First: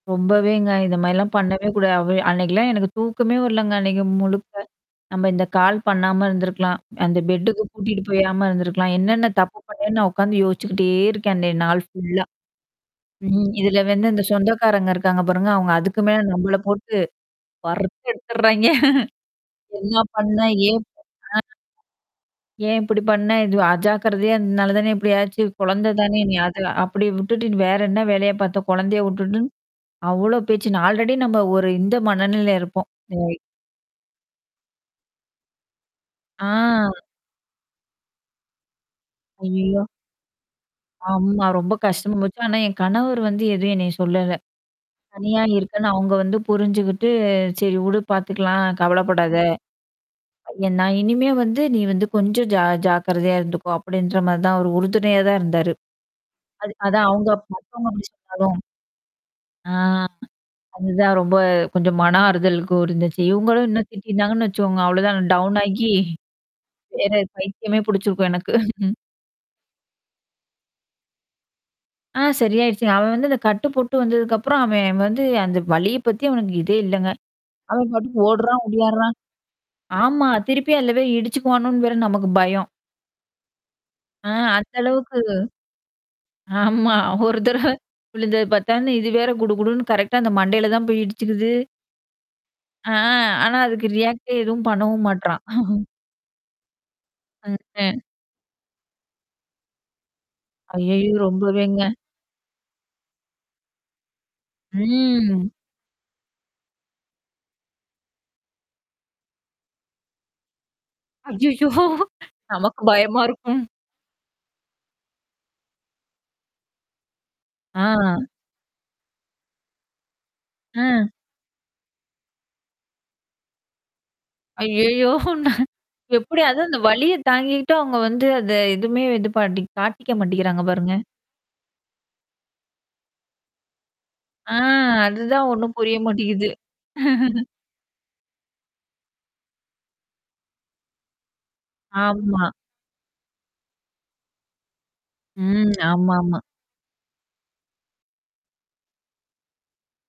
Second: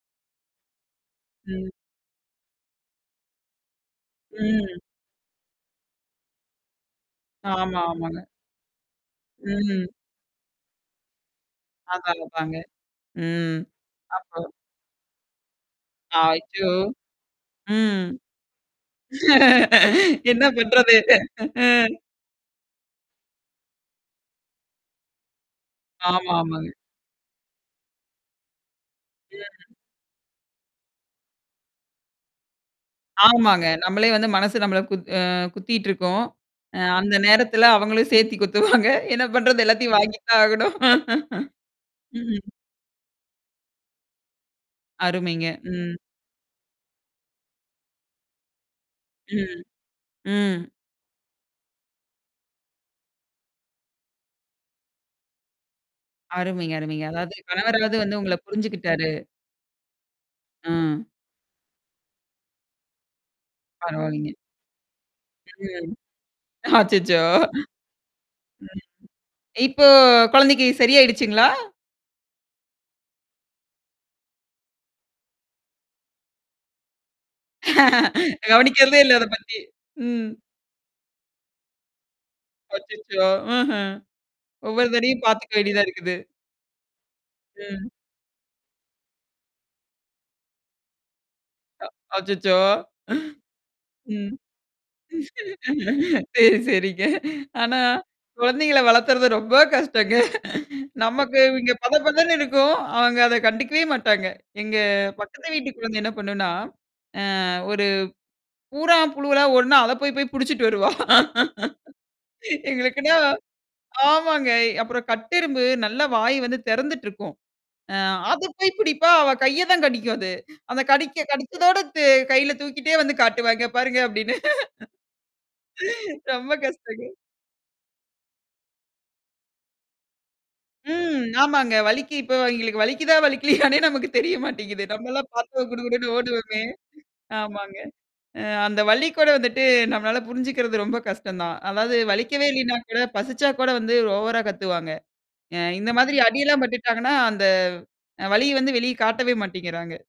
ரொம்பவேங்க, இந்த மாரிலாம் பண்ணவே ம். கூடாது. அவ அன்னைக்கலாம் எனக்கு தூக்கமே வரலங்க, அன்னைக்கு முழுக்க. ம். நம்ம இந்த கால் பண்ணாம இருந்திருக்கலாம். அந்த பெட்டுக்கு ஆமா, கூட்டிட்டு ஆமாங்க. போயாம இருந்திருக்கலாம். என்னென்ன தப்பு ம். பண்ணேன்னு நான் உட்கார்ந்து யோசிச்சுக்கிட்டே இருக்கேன் அந்த நாள் ஆமாங்க, ஃபுல்லா. ஆமாங்க. ம்ஹ. ம். இதுல வந்து இந்த அப்போ சொந்தக்காரங்க இருக்காங்க பாருங்க, அவவுங்க அதுக்கு மேல ஆ, நம்பள ஆச்சோ! போட்டு ம். வறுத்து எடுத்துர்றாய்ங்க! என்ன பண்ண? என்ன ஏன் பண்றது? பண்ண? அ. ஏன் இப்படி பண்ண? இது அஜாக்கிரதையா அதனால தான இப்படி ஆச்சு குழந்த தானே நீ அத ஆமாமாங்க. அப்படிவுட்டுட்டு வேற என்ன வேலையா பாத்த? கொழந்தையவுட்டுட்டுன்னு, ம். அவ்ளோ பேச்சு நா ஆல்ரெடி நம்ம ஒரு இந்த மனநிலை இருப்போம். [unintelligible] ஆமாங்க. நம்மளே வந்து மனசு நம்மள குத் அ குத்தீட்டுருக்கும். அ ஆ. அந்த நேரத்துல அவங்களும் சேத்தி குத்துவாங்க. என்ன பண்றது ஐய்யயோ! எல்லாத்தையும் வாங்கி தான் ஆகணும். ஆமா. ரொம்ப கஷ்டமா போச்சு, ம். ஆனா என் கணவர் வந்து எதுவும் என்னைய சொல்லல. தனியா அருமைங்க. இருக்கேன்னு ம். அவங்க வந்து புரிஞ்சுகிட்டு "சரி உடு. பாத்துக்கலாம் கவலப்படாத. ம். ம். ஏ நான் இனிமே வந்து நீ வந்து கொஞ்சம் ஜா ஜாக்கிரதையா இருந்துக்கோ" அப்படின்ற மாரி தான் அவர் உறுதுணையா தான் இருந்தாரு. அது அருமைங்க, அருமைங்க. அதான் அவுங்க அதாவது மத்தவங்க கணவராவது அப்டி வந்து உங்கள சொன்னாலும். புரிஞ்சுகிட்டாரு. ஆ. ம். அதுதான் ரொம்ப கொஞ்சம் மன ஆறுதலுக்கும் இருந்துச்சு. இவவுங்களும் இன்னும் பரவால்லைங்க. திட்டியிருந்தாங்கன்னு வச்சுக்கோங்க, அவ்வளோதான் டவுன் ஆகி, வேற அச்சச்சோ! பைத்தியமே புடிச்சிருக்கும் எனக்கு. ம். இப்போ குழந்தைக்கு சரியாயிடுச்சுங்களா? ஆ சரியாயிடுச்சுங்க. அவன் வந்து அந்த கட்டு போட்டு வந்ததுக்கப்புறம் அவன் வந்து அந்த வலிய பத்தி அவனுக்கு இதே இல்லங்க. அவன் பாட்டுக்கு ஓடுறான் கவனிக்கிறதே ஓடியாடுறான். இல்ல. அத பத்தி. ஆமா, ம். திருப்பி அதுல போய் இடிச்சுக்குவணோனு வேற நமக்கு பயம். அச்சச்சோ! ம்ஹ்ம். ஆ அந்த ஒவ்வொரு அளவுக்கு தடவையும் பாத்துக்க வேண்டியதா இருக்குது. ஆமா. ஒரு தடவ ம். விழுந்தது பத்தான்னு இது வேற குடு குடுன்னு கரெக்ட்டா அந்த மண்டையில தான் போய் இடிச்சுக்குது. அ, அச்சச்சோ! ஆ, ஆனா அதுக்கு ரியாக்டே ம். எதுவும் பண்ணவும் மாட்றான். சரி, சரிங்க. ஆனா, [unintelligible] குழந்தைங்கள்ல வளர்த்தறது ரொம்ப கஷ்டங்க. ஐயய்யோ! நமக்கு இங்க ரொம்பவேங்க. பத பதன்னு இருக்கும், அவங்க அத கண்டுக்கவே மாட்டாங்க. எங்க ம். பக்கத்து வீட்டு குழந்தை என்ன பண்ணுனா? அ ஒரு, பூறான், புழுவலாம் ஒடன அத போய் போய் புடிச்சுட்டு வருவா. ஐயய்யோ! நமக்கு எங்களுக்குன்னா பயமா இருக்கும். ஆமாங்க. அப்புறம் கட்டெறும்பு நல்ல வாய் வந்து திறந்துட்டுருக்கும். அ ஆ. அத போய் பிடிப்பா அவ கைய தான் கடிக்கும் அது. அந்த ஆ. கடிக்க கடிச்சதோட த கையில தூக்கிட்டே வந்து காட்டுவாங்க பாருங்க அப்பிடின்னு. ஐயய்யோ! நா எப்படி ரொம்ப அதான் அந்த கஷ்டங்க. வலிய தாங்கிட்டு அவங்க வந்து அத எதுவுமே வந்து பாட்டி காட்டிக்க மாட்டேங்கிறாங்க பாருங்க. ம். ஆமாங்க. வலிக்கு இப்ப அவங்களுக்கு வலிக்குதான் வலிக்கலையனே நமக்கு தெரிய ஆ மாட்டேங்குது. நம்மலாம் அதுதான் பாத்தா ஒண்ணும் குடு புரிய குடுன்னு மாட்டீங்குது. ஓடுவோமே ஆமாங்க, அ அந்த வலிக்கூட வந்துட்டு நம்மளால புரிஞ்சுக்கிறது ரொம்ப கஷ்டம் தான். அதாவது வலிக்கவே ஆமா. இல்லனா கூட, பசிச்சா கூட வந்து ஓவரா கத்துவாங்க. அ ம். இந்த மாதிரி ஆமாமா. அடியெல்லாம் பட்டுட்டாங்கன்னா, அந்த அ வலிய வந்து வெளிய காட்டவே மாட்டீங்கிறாங்க.